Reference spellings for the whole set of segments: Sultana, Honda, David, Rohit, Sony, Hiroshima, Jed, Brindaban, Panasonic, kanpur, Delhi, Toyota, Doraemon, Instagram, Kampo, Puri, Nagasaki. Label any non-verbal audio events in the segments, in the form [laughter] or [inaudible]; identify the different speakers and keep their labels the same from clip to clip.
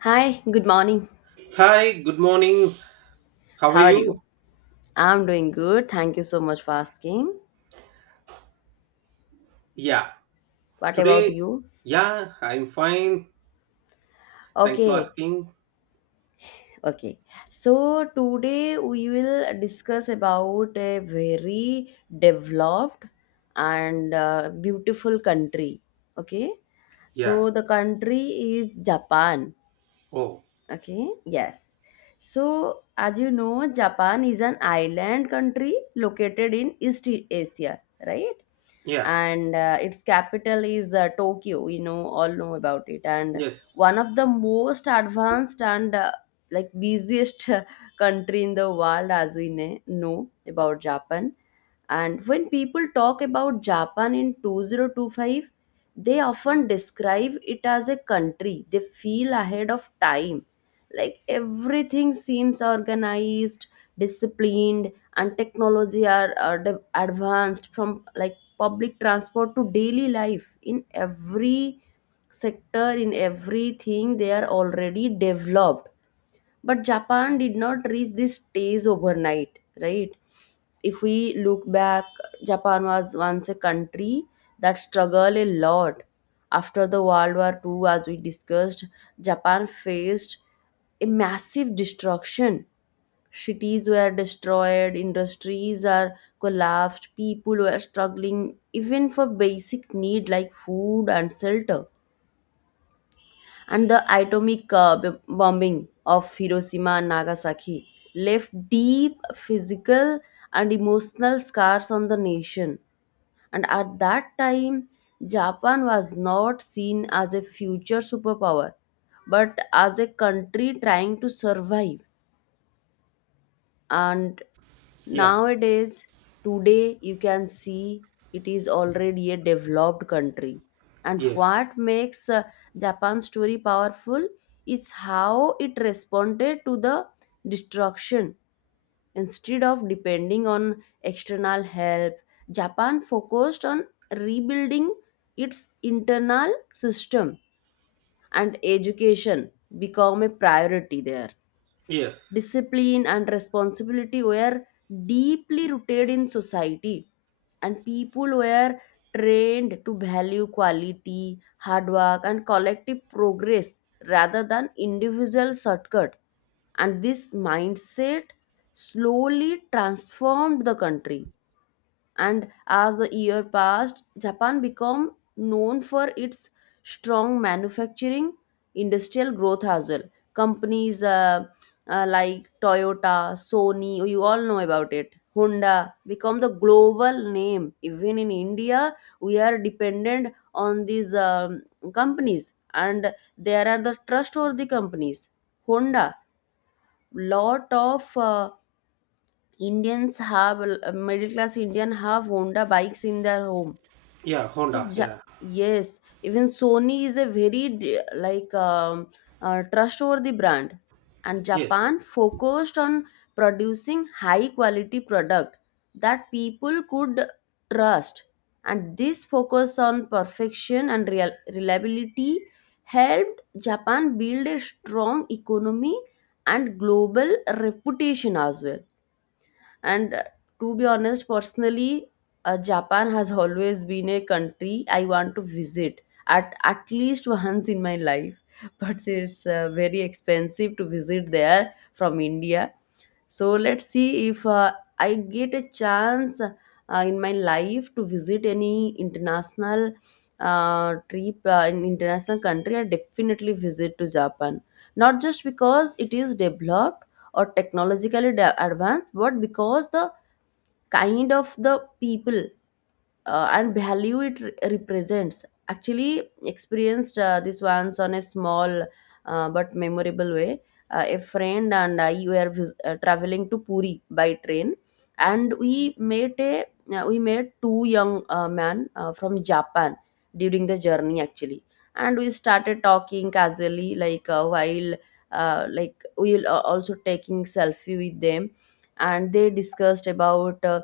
Speaker 1: Hi, good morning.
Speaker 2: Hi, good morning. How are
Speaker 1: How are you?
Speaker 2: you?
Speaker 1: I'm doing good. Thank you so much for asking.
Speaker 2: Yeah,
Speaker 1: What about
Speaker 2: today,
Speaker 1: you?
Speaker 2: yeah, I'm fine. Thanks for
Speaker 1: Okay,
Speaker 2: asking.
Speaker 1: okay. So today we will discuss about a very developed and beautiful country. Okay.
Speaker 2: Yeah,
Speaker 1: So the country is Japan.
Speaker 2: oh,
Speaker 1: Okay, yes. So, as you know, Japan is an island country located in East Asia, right?
Speaker 2: yeah,
Speaker 1: And its capital is Tokyo. You know, all know about it. And
Speaker 2: yes,
Speaker 1: one of the most advanced and like busiest [laughs] country in the world, as we know about Japan. And when people talk about Japan in 2025, they often describe it as a country. They feel ahead of time. Like everything seems organized, disciplined, and technology are advanced from like public transport to daily life. In every sector, in everything, they are already developed, but Japan did not reach this stage overnight, right? If we look back, Japan was once a country that struggled a lot. After the World War II, as we discussed, Japan faced a massive destruction. Cities were destroyed, industries are collapsed, people were struggling even for basic need like food and shelter. And the atomic bombing of Hiroshima and Nagasaki left deep physical and emotional scars on the nation. And at that time, Japan was not seen as a future superpower, but as a country trying to survive. And
Speaker 2: yeah,
Speaker 1: nowadays today you can see it is already a developed country. And
Speaker 2: yes,
Speaker 1: what makes Japan's story powerful is how it responded to the destruction. Instead of depending on external help, Japan focused on rebuilding its internal system, and education become a priority there.
Speaker 2: yes,
Speaker 1: Discipline and responsibility were deeply rooted in society, and people were trained to value quality, hard work, and collective progress rather than individual shortcut. And this mindset slowly transformed the country. And as the year passed, Japan became known for its strong manufacturing, industrial growth as well. Companies like Toyota, Sony, you all know about it, Honda become the global name. Even in India, we are dependent on these companies, and there are the trustworthy companies. Honda, lot of Indians have middle class Indian have Honda bikes in their home.
Speaker 2: yeah,
Speaker 1: So
Speaker 2: Honda, yeah,
Speaker 1: yes, even Sony is a very like trustworthy brand, and
Speaker 2: yes,
Speaker 1: Japan focused on producing high quality product that people could trust, and this focus on perfection and reliability helped Japan build a strong economy and global reputation as well. And To be honest, personally, Japan has always been a country I want to visit at least once in my life. [laughs] But it's very expensive to visit there from India. So let's see if I get a chance in my life to visit any international trip in international country. I definitely visit to Japan, not just because it is developed, or technologically advanced, but because the kind of the people and value it represents. Actually, experienced this once on a small but memorable way. A friend and I were traveling to Puri by train, and we met a we met two young men from Japan during the journey, actually, and we started talking casually like while like we will also taking selfie with them, and they discussed about. Uh,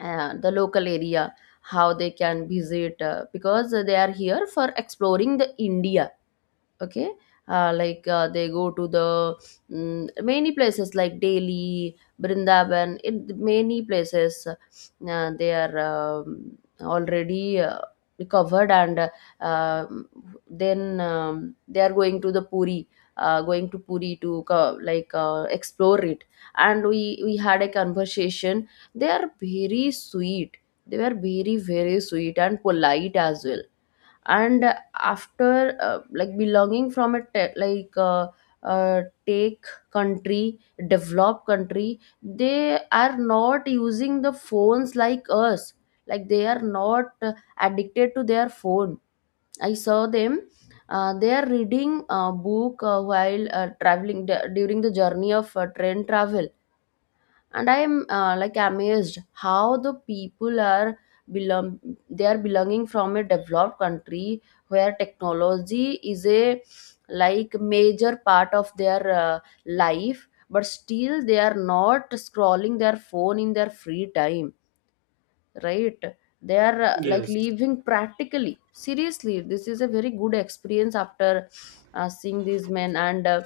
Speaker 1: uh, The local area how they can visit because they are here for exploring the India. Okay, like they go to the many places like Delhi, Brindaban, in many places they are already recovered and uh, um, then they are going to the Puri, going to Puri to like explore it. And we had a conversation. They are very sweet. They were very very sweet and polite as well. And after like belonging from a take country, developed country, they are not using the phones like us. Like they are not addicted to their phone. I saw them, they are reading a book while during the journey of train travel. And I am like amazed how the people are belong, they are belonging from a developed country where technology is a like major part of their life, but still they are not scrolling their phone in their free time, right? They are like
Speaker 2: yes,
Speaker 1: living practically, seriously. This is a very good experience after seeing these men and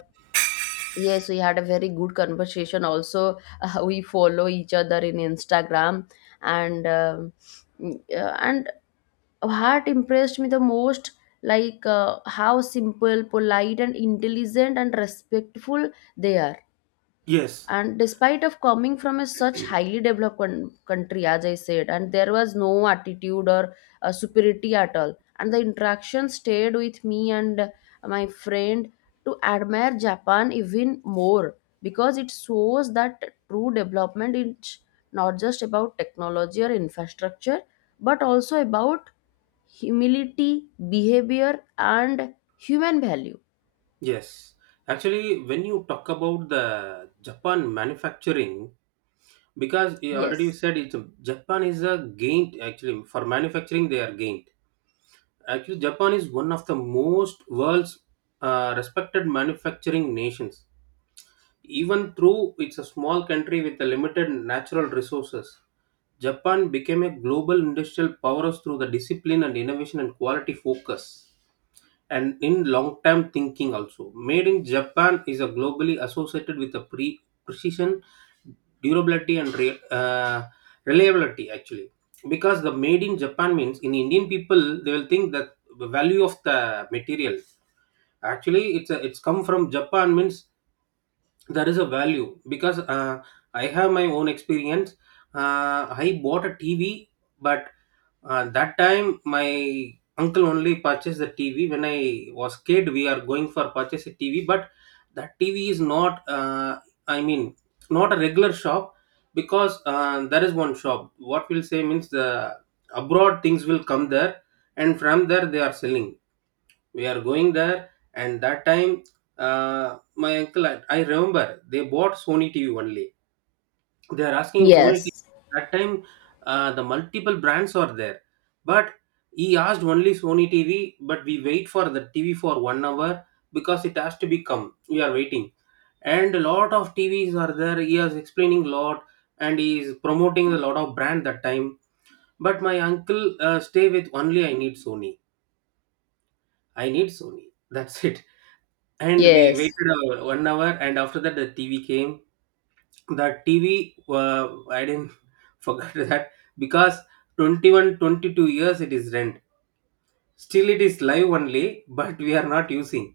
Speaker 1: yes, we had a very good conversation. Also, we follow each other in Instagram, and and what impressed me the most, like how simple, polite, and intelligent and respectful they are.
Speaker 2: yes,
Speaker 1: And despite of coming from a such highly developed country, as I said, and there was no attitude or superiority at all. And the interaction stayed with me and my friend to admire Japan even more, because it shows that true development is not just about technology or infrastructure, but also about humility, behavior, and human value.
Speaker 2: yes. Actually, when you talk about the Japan manufacturing, because you already
Speaker 1: Yes,
Speaker 2: said it's Japan is a gained actually for manufacturing, they are gained. Actually, Japan is one of the most world's respected manufacturing nations. Even though it's a small country with a limited natural resources, Japan became a global industrial powerhouse through the discipline and innovation and quality focus and in long-term thinking also. Made in Japan is a globally associated with a precision, durability, and reliability actually. Because the made in Japan means in Indian people they will think that the value of the material. Actually, it's come from Japan means there is a value because I have my own experience. I bought a TV, but that time my uncle only purchased the TV when I was kid. We are going for purchase a TV, but that TV is not I mean not a regular shop, because there is one shop, what we'll say means the abroad things will come there, and from there they are selling. We are going there, and that time, uh, my uncle, I remember, they bought Sony TV only. They are asking Sony TV.
Speaker 1: yes,
Speaker 2: That time, the multiple brands are there, but he asked only Sony TV. But we wait for the TV for one hour because it has to be come. We are waiting, and a lot of TVs are there. He is explaining lot, and he is promoting a lot of brand that time, but my uncle, stay with only I need Sony. I need Sony. That's [laughs] it. And we
Speaker 1: yes,
Speaker 2: waited one hour, and after that the TV came. The TV, I didn't [laughs] forget that, because 21, 22 years it is rent. Still it is live only, but we are not using.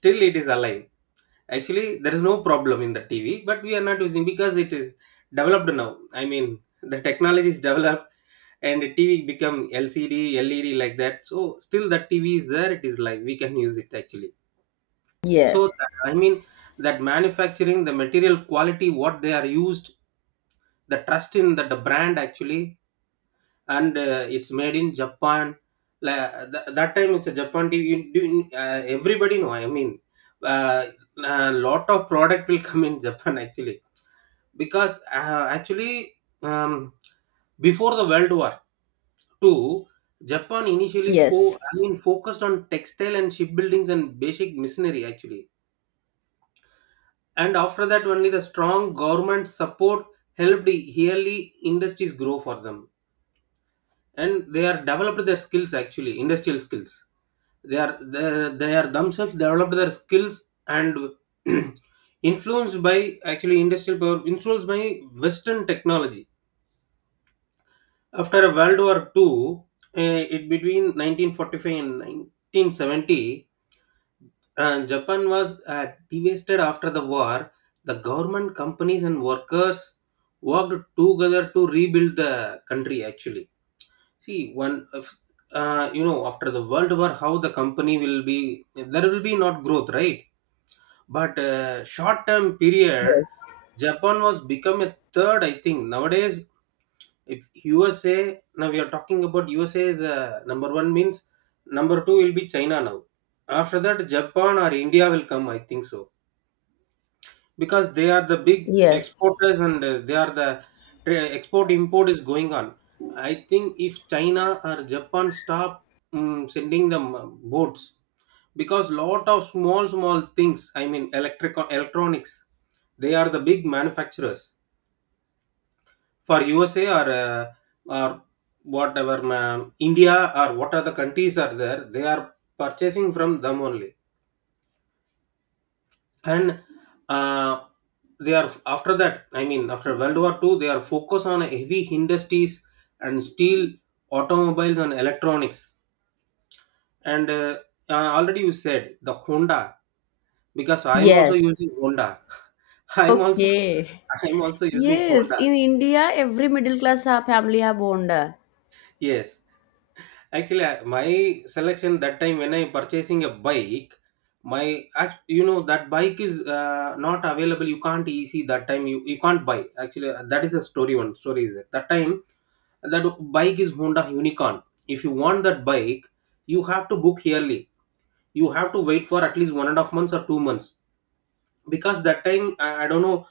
Speaker 2: Still it is alive. Actually, there is no problem in the TV, but we are not using because it is developed now. I mean the technology is developed, and the TV become LCD, LED, like that. So still the TV is there. It is live. We can use it actually. So
Speaker 1: yes.
Speaker 2: that, I mean that manufacturing, the material quality, what they are used, the trust in that the brand actually, and it's made in Japan. That time it's a Japan TV. Everybody know. I mean, uh, a lot of product will come in Japan actually, because actually, um, before the World War Two, Japan initially
Speaker 1: Yes.
Speaker 2: I mean focused on textile and shipbuildings and basic machinery actually. And after that only the strong government support helped yearly industries grow for them, and they are developed their skills actually, industrial skills. they are they, they are themselves developed their skills and [clears throat] influenced by, actually industrial power influenced by Western technology after World War Two. It between 1945 and 1970, and Japan was devastated after the war. The government, companies, and workers worked together to rebuild the country. Actually, see one, of- you know, after the World War, how the company will be there will be not growth, right? But short term period,
Speaker 1: Yes.
Speaker 2: Japan was become a third. I think nowadays, if USA, now we are talking about USA is number one means number two will be China now. After that, Japan or India will come. I think so, because they are the big
Speaker 1: Yes.
Speaker 2: exporters and they are the export, import is going on. I think if China or Japan stop sending them boats, because lot of small small things, I mean electric, electronics, they are the big manufacturers for USA or or whatever ma'am, India, or what other countries are there, they are purchasing from them only. And uh, they are, after that, I mean after World War Two, they are focused on heavy industries and steel, automobiles, and electronics. And already you said the Honda, because I'm also
Speaker 1: Yes.
Speaker 2: using Honda. [laughs] i'm also
Speaker 1: Okay.
Speaker 2: I'm also using
Speaker 1: Yes,
Speaker 2: Honda.
Speaker 1: in India, every middle class family have Honda.
Speaker 2: Yes. Actually, my selection that time when I purchasing a bike, my you know that bike is not available. You can't easy that time. You can't buy. Actually, that is a story. One story is that that time that bike is Honda Unicorn. If you want that bike, you have to book yearly. You have to wait for at least one and a half months or 2 months, because that time, I don't know,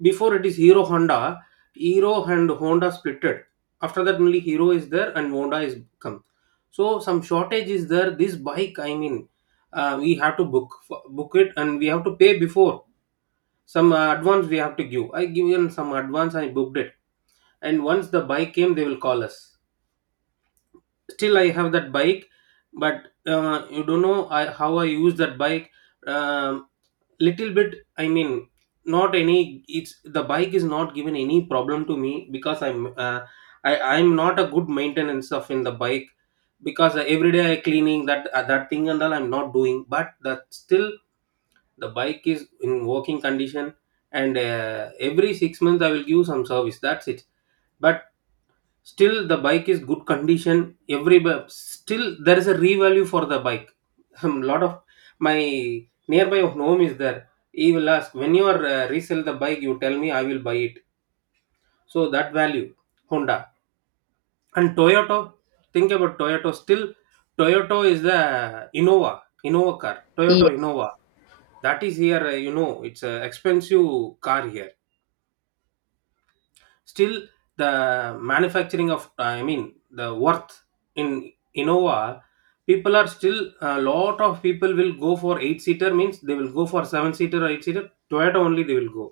Speaker 2: before it is Hero Honda. Hero and Honda splitted. After that only Hero is there and Honda is come. So some shortage is there. This bike, I mean, we have to book it, and we have to pay before. Some advance we have to give. I given some advance. I booked it, and once the bike came, they will call us. Still, I have that bike, but you don't know how I use that bike. Um Little bit, I mean not any, it's the bike is not given any problem to me, because I'm not a good maintenance of in the bike, because every day I cleaning that thing and all I'm not doing, but that still the bike is in working condition. And every 6 months I will give some service, that's it. But still, the bike is good condition. Still there is a revalue for the bike. [laughs] A lot of, my nearby home is there. He will ask, when you are resell the bike, you tell me, I will buy it. So that value, Honda and Toyota. Think about Toyota. Still, Toyota is the Innova car. Toyota
Speaker 1: Ye-
Speaker 2: Innova, that is here. You know, it's an expensive car here. Still, the manufacturing of I mean the worth in Innova, people are still, a lot of people will go for eight seater means they will go for seven seater or eight seater Toyota only, they will go.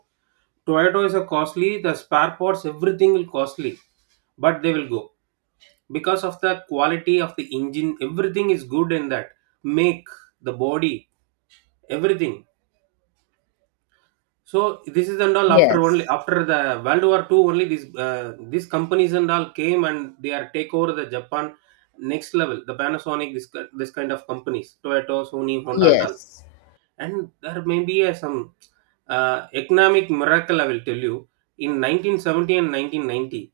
Speaker 2: Toyota is a costly, the spare parts everything will costly, but they will go because of the quality of the engine, everything is good in that make, the body, everything. So this is and all, after only
Speaker 1: yes.
Speaker 2: after the World War Two only, these these companies and all came, and they are take over the Japan next level. The Panasonic, this kind of companies, Toyota, Sony, Honda, and all.
Speaker 1: Yes.
Speaker 2: And there may be a, some economic miracle, I will tell you, in 1970 and 1990,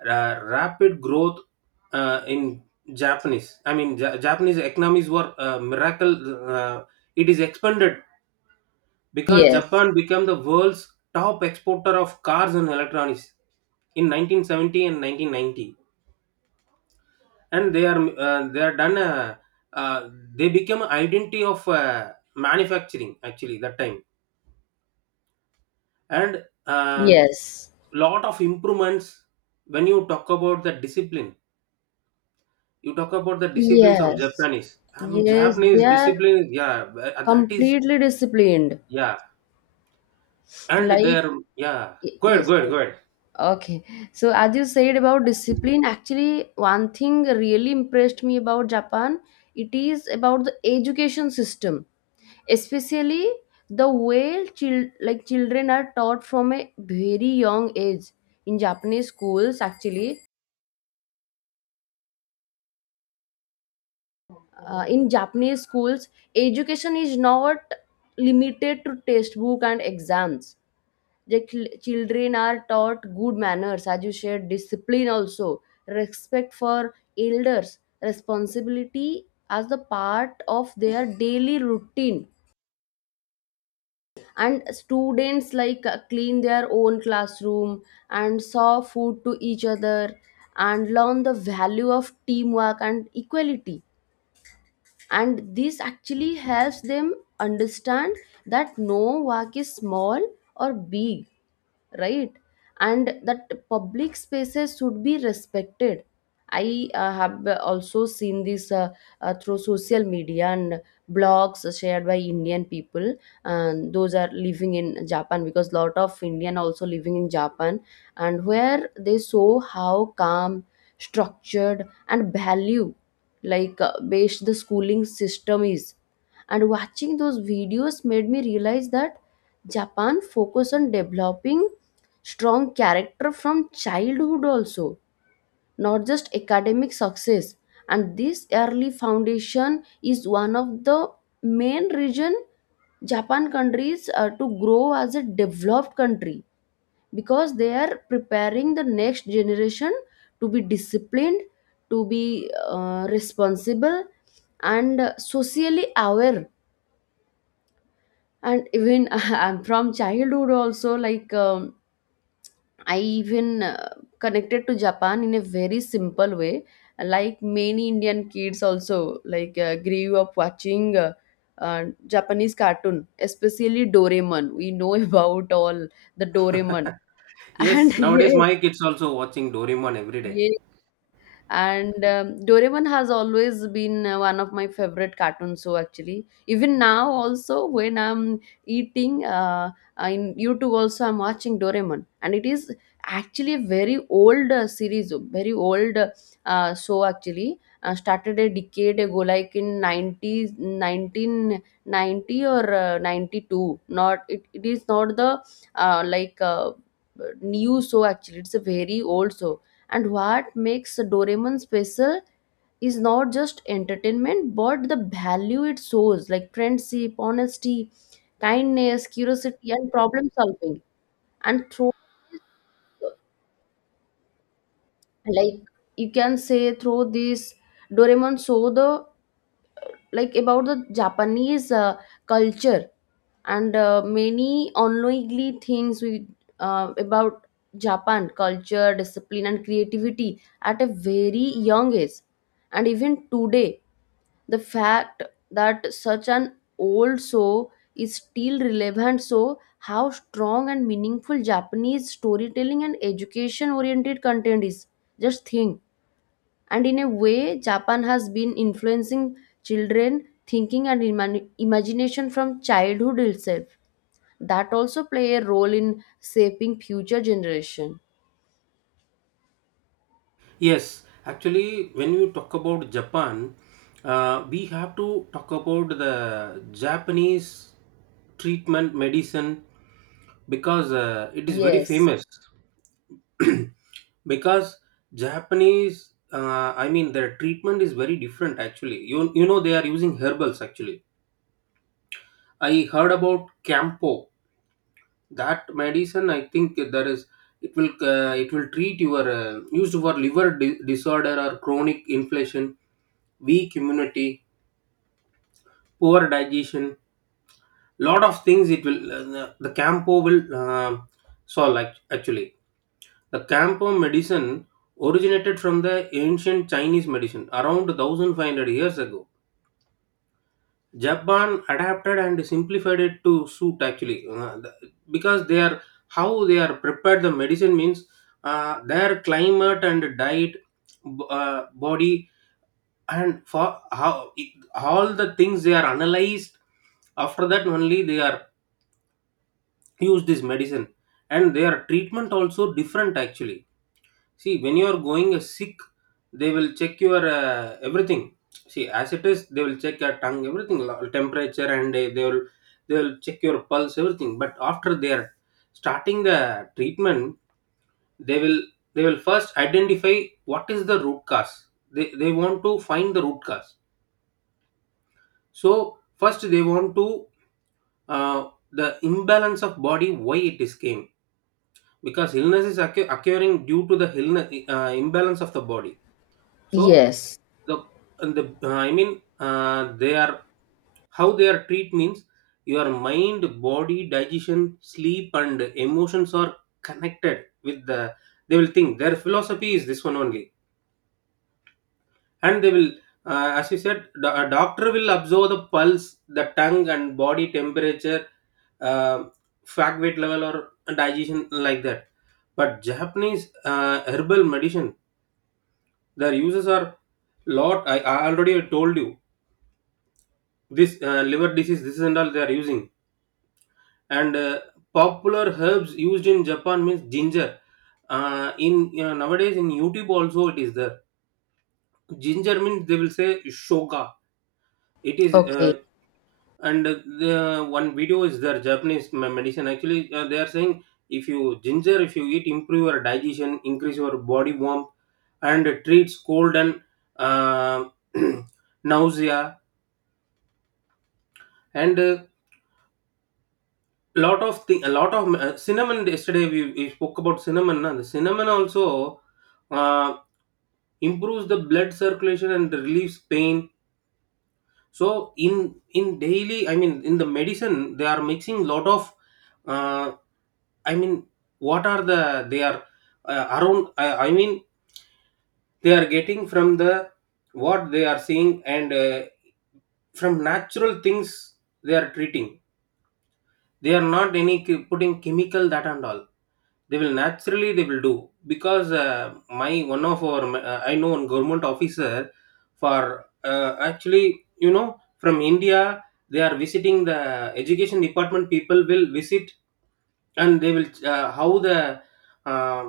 Speaker 2: rapid growth in Japanese, I mean Japanese economies were miracle, it is expanded, because
Speaker 1: Yes.
Speaker 2: Japan became the world's top exporter of cars and electronics in 1970 and 1990. And they are done, uh, they become identity of manufacturing actually that time. And
Speaker 1: Yes.
Speaker 2: lot of improvements. When you talk about the discipline, you talk about the disciplines of
Speaker 1: Yes.
Speaker 2: Japanese, I mean
Speaker 1: Yes. They
Speaker 2: Japanese
Speaker 1: are
Speaker 2: discipline, yeah. That is,
Speaker 1: completely disciplined.
Speaker 2: yeah, and
Speaker 1: Like,
Speaker 2: their, yeah, go ahead,
Speaker 1: yes,
Speaker 2: go ahead, go ahead.
Speaker 1: okay. So, as you said about discipline, actually, one thing really impressed me about Japan, it is about the education system. Especially the way like children are taught from a very young age in Japanese schools. Actually, in Japanese schools, education is not limited to textbook and exams. The children are taught good manners, as you said, discipline also, respect for elders, responsibility as the part of their daily routine. And students like clean their own classroom and serve food to each other, and learn the value of teamwork and equality. And this actually helps them understand that no work is small or big, right? And that public spaces should be respected. I have also seen this through social media and blogs shared by Indian people and those are living in Japan, because lot of Indian also living in Japan. And where they saw how calm, structured, and value like based the schooling system is. And watching those videos made me realize that Japan focus on developing strong character from childhood also, not just academic success. And this early foundation is one of the main reason Japan countries to grow as a developed country, because they are preparing the next generation to be disciplined, to be responsible, and socially aware. And even [laughs] I'm from childhood also, like I even connected to Japan in a very simple way. Like many Indian kids, also like grew up watching Japanese cartoon, especially Doraemon. We know [laughs] about all the Doraemon,
Speaker 2: Yes,
Speaker 1: and
Speaker 2: nowadays
Speaker 1: [laughs]
Speaker 2: my kids also watching Doraemon every day.
Speaker 1: yes, and Doraemon has always been one of my favorite cartoons. So actually even now also when I'm eating in YouTube also I'm watching Doraemon, and it is actually a very old series, very old show. Actually, started a decade ago, like in nineties 19 90 1990 or 92, not it, it is not the uh, like uh, new show. Actually, it's a very old show. And what makes Doraemon special is not just entertainment, but the value it shows like friendship, honesty, kindness, curiosity, and problem solving. And through, like, you can say through this, Doraemon show the like about the Japanese culture and many unknowingly things we about Japan culture, discipline, and creativity at a very young age. And even today, the fact that such an old show is still relevant, so how strong and meaningful Japanese storytelling and education oriented content is, just think. And in a way, Japan has been influencing children thinking and imagination from childhood itself. That also play a role in shaping future generation.
Speaker 2: Yes, actually, when you talk about Japan, we have to talk about the Japanese treatment medicine, because it is very
Speaker 1: Yes,
Speaker 2: famous. [clears throat] Because Japanese, I mean, their treatment is very different. Actually, you know they are using herbals. Actually, I heard about Campo, that medicine. I think there is, it will treat your used for liver disorder, or chronic inflammation, weak immunity, poor digestion, lot of things it will the Campo will actually. The Campo medicine originated from the ancient Chinese medicine around 1500 years ago. Japan adapted and simplified it to suit actually, because they are how they are prepared the medicine means their climate and diet, body, and for how it, all the things they are analyzed, after that only they are use this medicine. And their treatment also different actually. See, when you are going sick, they will check your everything. See, as it is, they will check your tongue, everything, temperature, and they will check your pulse, everything. But after they are starting the treatment, they will they will first identify what is the root cause. They want to find the root cause. So first they want to the imbalance of body why it is came, because illness is occurring due to the illness, imbalance of the body. So
Speaker 1: yes,
Speaker 2: the and the I mean they are how they are treat means your mind, body, digestion, sleep, and emotions are connected with the they will think their philosophy is this one only. And they will, as you said, a doctor will observe the pulse, the tongue, and body temperature, uh, fat, weight level, or digestion, like that. But Japanese herbal medicine, their uses are lot. I already told you, this liver disease, this and all they are using. And popular herbs used in Japan means ginger. In nowadays in YouTube also it is there. Ginger means they will say shoga. It is
Speaker 1: okay,
Speaker 2: and the one video is there. Japanese medicine actually, they are saying, if you eat, improve your digestion, increase your body warmth, and treats cold and uh, [clears throat] nausea. And lot of thing, a lot of cinnamon. Yesterday we spoke about cinnamon, na. The cinnamon also uh, improves the blood circulation and relieves pain. So in daily, I mean in the medicine they are mixing lot of uh, I mean what are the they are around, I mean they are getting from the what they are seeing, and from natural things they are treating. They are not any putting chemical, that and all. They will naturally they will do, because my one of our I know one government officer. For actually, from India they are visiting the education department, people will visit. And they will how the uh,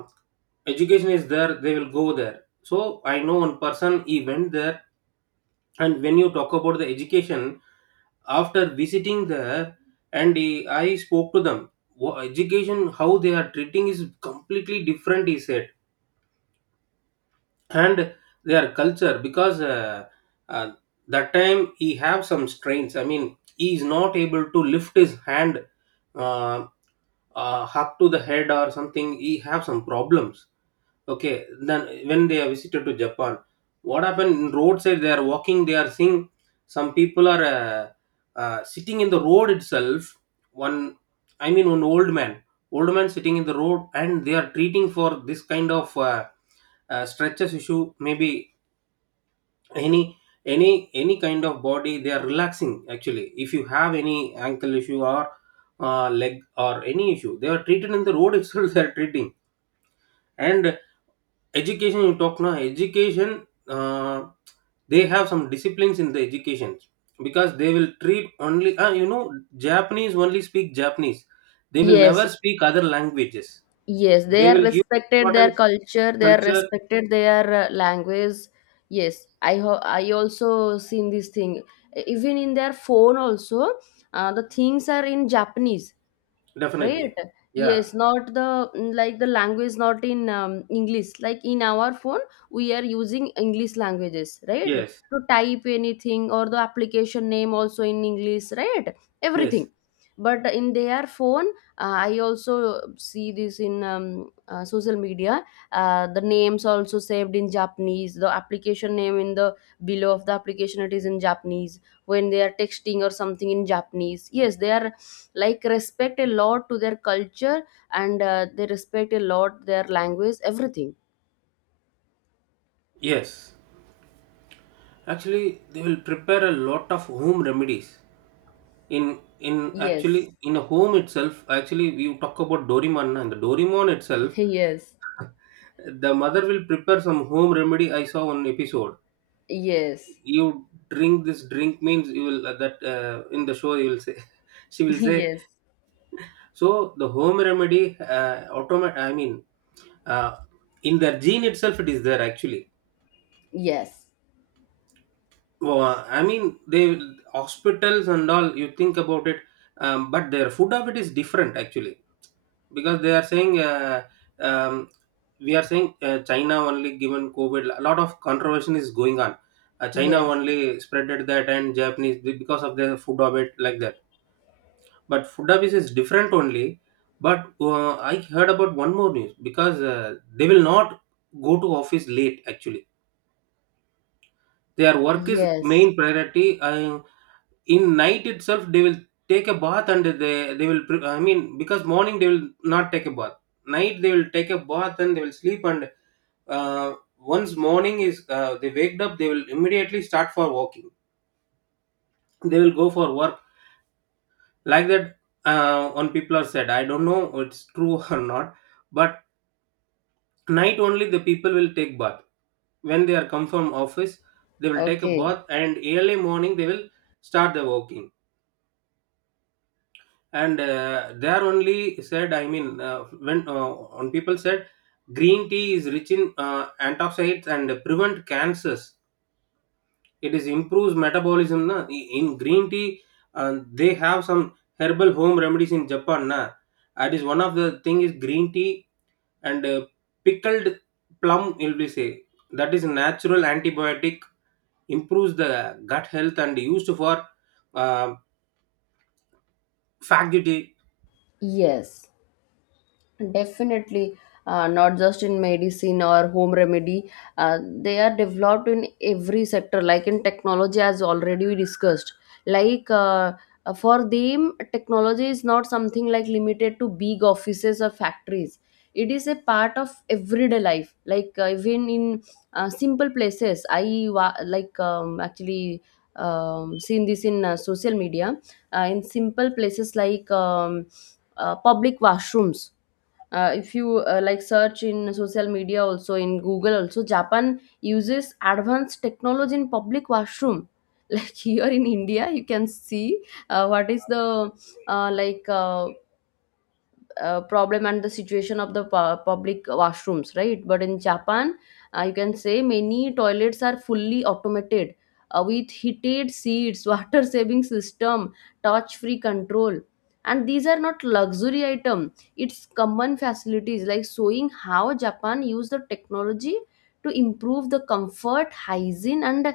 Speaker 2: education is there, they will go there. So I know one person, he went there. And when you talk about the education after visiting there, and I spoke to them. Education, how they are treating is completely different," he said. And their culture, because uh, that time he have some strains, I mean he is not able to lift his hand, uh, up to the head or something. He have some problems. Okay, then when they are visited to Japan, what happened, in roadside they are walking, they are seeing some people are sitting in the road itself. One, I mean one old man sitting in the road, and they are treating for this kind of stretches issue maybe, any any kind of body they are relaxing. Actually, if you have any ankle issue or leg or any issue, they are treated in the road itself [laughs] they are treating. And education, you talk now education, uh, they have some disciplines in the education, because they will treat only Japanese only speak Japanese. They will never
Speaker 1: yes.
Speaker 2: speak other languages.
Speaker 1: Yes, they
Speaker 2: They
Speaker 1: are
Speaker 2: will give
Speaker 1: respected their
Speaker 2: importance
Speaker 1: culture,
Speaker 2: to
Speaker 1: they are
Speaker 2: culture.
Speaker 1: respected their language. Yes, I I also seen this thing. E, even in their phone also, the things are in Japanese,
Speaker 2: Definitely.
Speaker 1: right?
Speaker 2: Yeah.
Speaker 1: Yes, not the like the language not in English like in our phone. We are using English languages, right,
Speaker 2: Yes,
Speaker 1: to type anything, or the application name also in English, right?
Speaker 2: yes,
Speaker 1: Everything. But in their phone, I also see this in social media, the names also saved in Japanese. The application name in the below of the application, it is in Japanese. When they are texting or something in Japanese, yes, they are like respect a lot to their culture, and they respect a lot their language, everything.
Speaker 2: yes. Actually, they will prepare a lot of home remedies in actually,
Speaker 1: Yes.
Speaker 2: in a home itself. Actually, you talk about Dorimon, and the Dorimon itself,
Speaker 1: [laughs] Yes.
Speaker 2: the mother will prepare some home remedy. I saw one episode.
Speaker 1: Yes.
Speaker 2: You drink this drink means you will that, in the show you will say [laughs] she will
Speaker 1: [laughs]
Speaker 2: say.
Speaker 1: Yes.
Speaker 2: So the home remedy, I mean, uh, in their gene itself, it is there actually.
Speaker 1: Yes.
Speaker 2: Well, I mean, they hospitals and all. You think about it, but their food habit is different actually, because they are saying um, we are saying China only given COVID. A lot of controversy is going on. China
Speaker 1: Yes.
Speaker 2: only spreaded that, and Japanese because of their food habit, like that. But food office is different only. But I heard about one more news, because they will not go to office late actually. Their work is
Speaker 1: Yes.
Speaker 2: main priority. And in night itself they will take a bath, and they will I mean, because morning they will not take a bath, night they will take a bath and they will sleep. And uh, once morning is they waked up, they will immediately start for walking. They will go for work, like that. On people are said, I don't know it's true [laughs] or not, but night only the people will take bath. When they are come from office, they will take a
Speaker 1: Okay.
Speaker 2: bath, and early morning they will start the walking. And they only said, I mean, when on people said green tea is rich in antioxidants and prevent cancers, it is improves metabolism, na? In green tea, they have some herbal home remedies in Japan, na? That is one of the thing is green tea. And pickled plum will be say, that is natural antibiotic, improves the gut health, and used for uh, faculty.
Speaker 1: Yes. Definitely, not just in medicine or home remedy. They are developed in every sector, like in technology, as already we discussed. Like for them, technology is not something like limited to big offices or factories. It is a part of everyday life. Like even in simple places, I like actually seen this in social media. In simple places like public washrooms, if you like search in social media also in Google also, Japan uses advanced technology in public washroom. [laughs] Like here in India you can see what is the uh, like uh, problem and the situation of the public washrooms, right? But in Japan, you can say many toilets are fully automated with heated seats, [laughs] water saving system, touch free control. And these are not luxury item. It's common facilities, like showing how Japan use the technology to improve the comfort, hygiene, and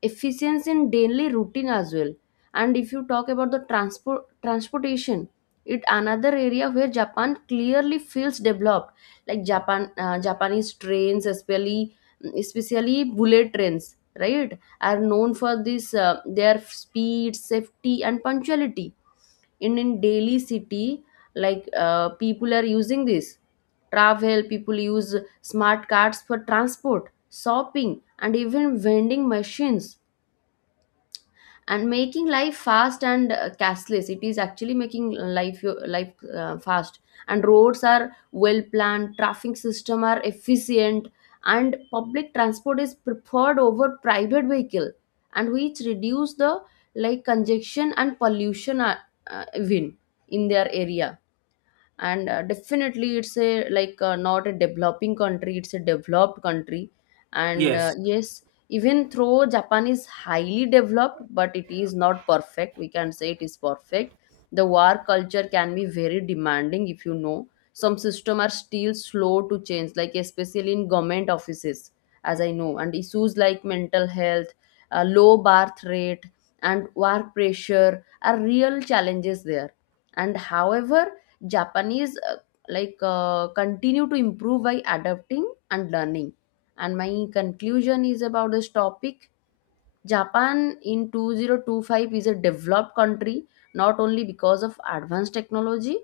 Speaker 1: efficiency in daily routine as well. And if you talk about the transport transportation, it another area where Japan clearly feels developed. Like Japan Japanese trains, especially especially bullet trains, right, are known for this their speed, safety, and punctuality. In daily city, like people are using this travel, people use smart cards for transport, shopping, and even vending machines, and making life fast and cashless. It is actually making life fast. And roads are well planned, traffic system are efficient, and public transport is preferred over private vehicle, and which reduce the like congestion and pollution, even in their area. And definitely it's a like not a developing country, it's a developed country. And
Speaker 2: Yes.
Speaker 1: yes, even though Japan is highly developed, but it is not perfect, we can say it is perfect. The war culture can be very demanding, if you know some system are still slow to change, like especially in government offices, as I know. And issues like mental health, low birth rate, and war pressure are real challenges there. And however, Japanese continue to improve by adapting and learning. And my conclusion is about this topic. Japan in 2025 is a developed country, not only because of advanced technology,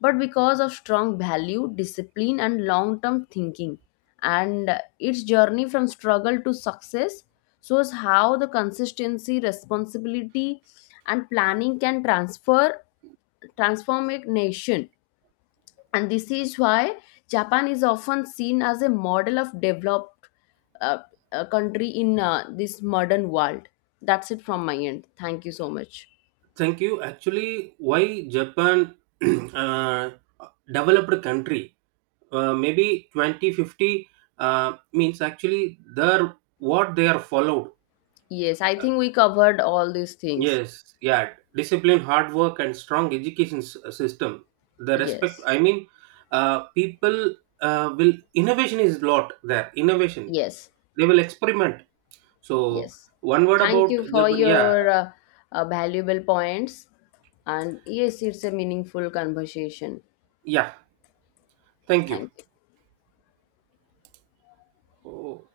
Speaker 1: but because of strong value, discipline, and long term thinking. And its journey from struggle to success shows how the consistency, responsibility, and planning can transfer transform a nation. And this is why Japan is often seen as a model of developed uh, country in this modern world. That's it from my end, thank you so much.
Speaker 2: Thank you. Actually, why Japan [clears throat] uh, developed country, maybe 2050, means actually their what they are followed.
Speaker 1: Yes, I think we covered all these things.
Speaker 2: Yes, yeah, discipline, hard work, and strong education system. The respect,
Speaker 1: Yes,
Speaker 2: I mean, people will innovation is lot there. Innovation,
Speaker 1: yes,
Speaker 2: they will experiment. So
Speaker 1: yes.
Speaker 2: one word
Speaker 1: Thank
Speaker 2: about
Speaker 1: you for
Speaker 2: Japan. Yeah,
Speaker 1: your valuable points. And yes, it's a meaningful conversation.
Speaker 2: yeah. Thank you.
Speaker 1: Thank you.
Speaker 2: Oh.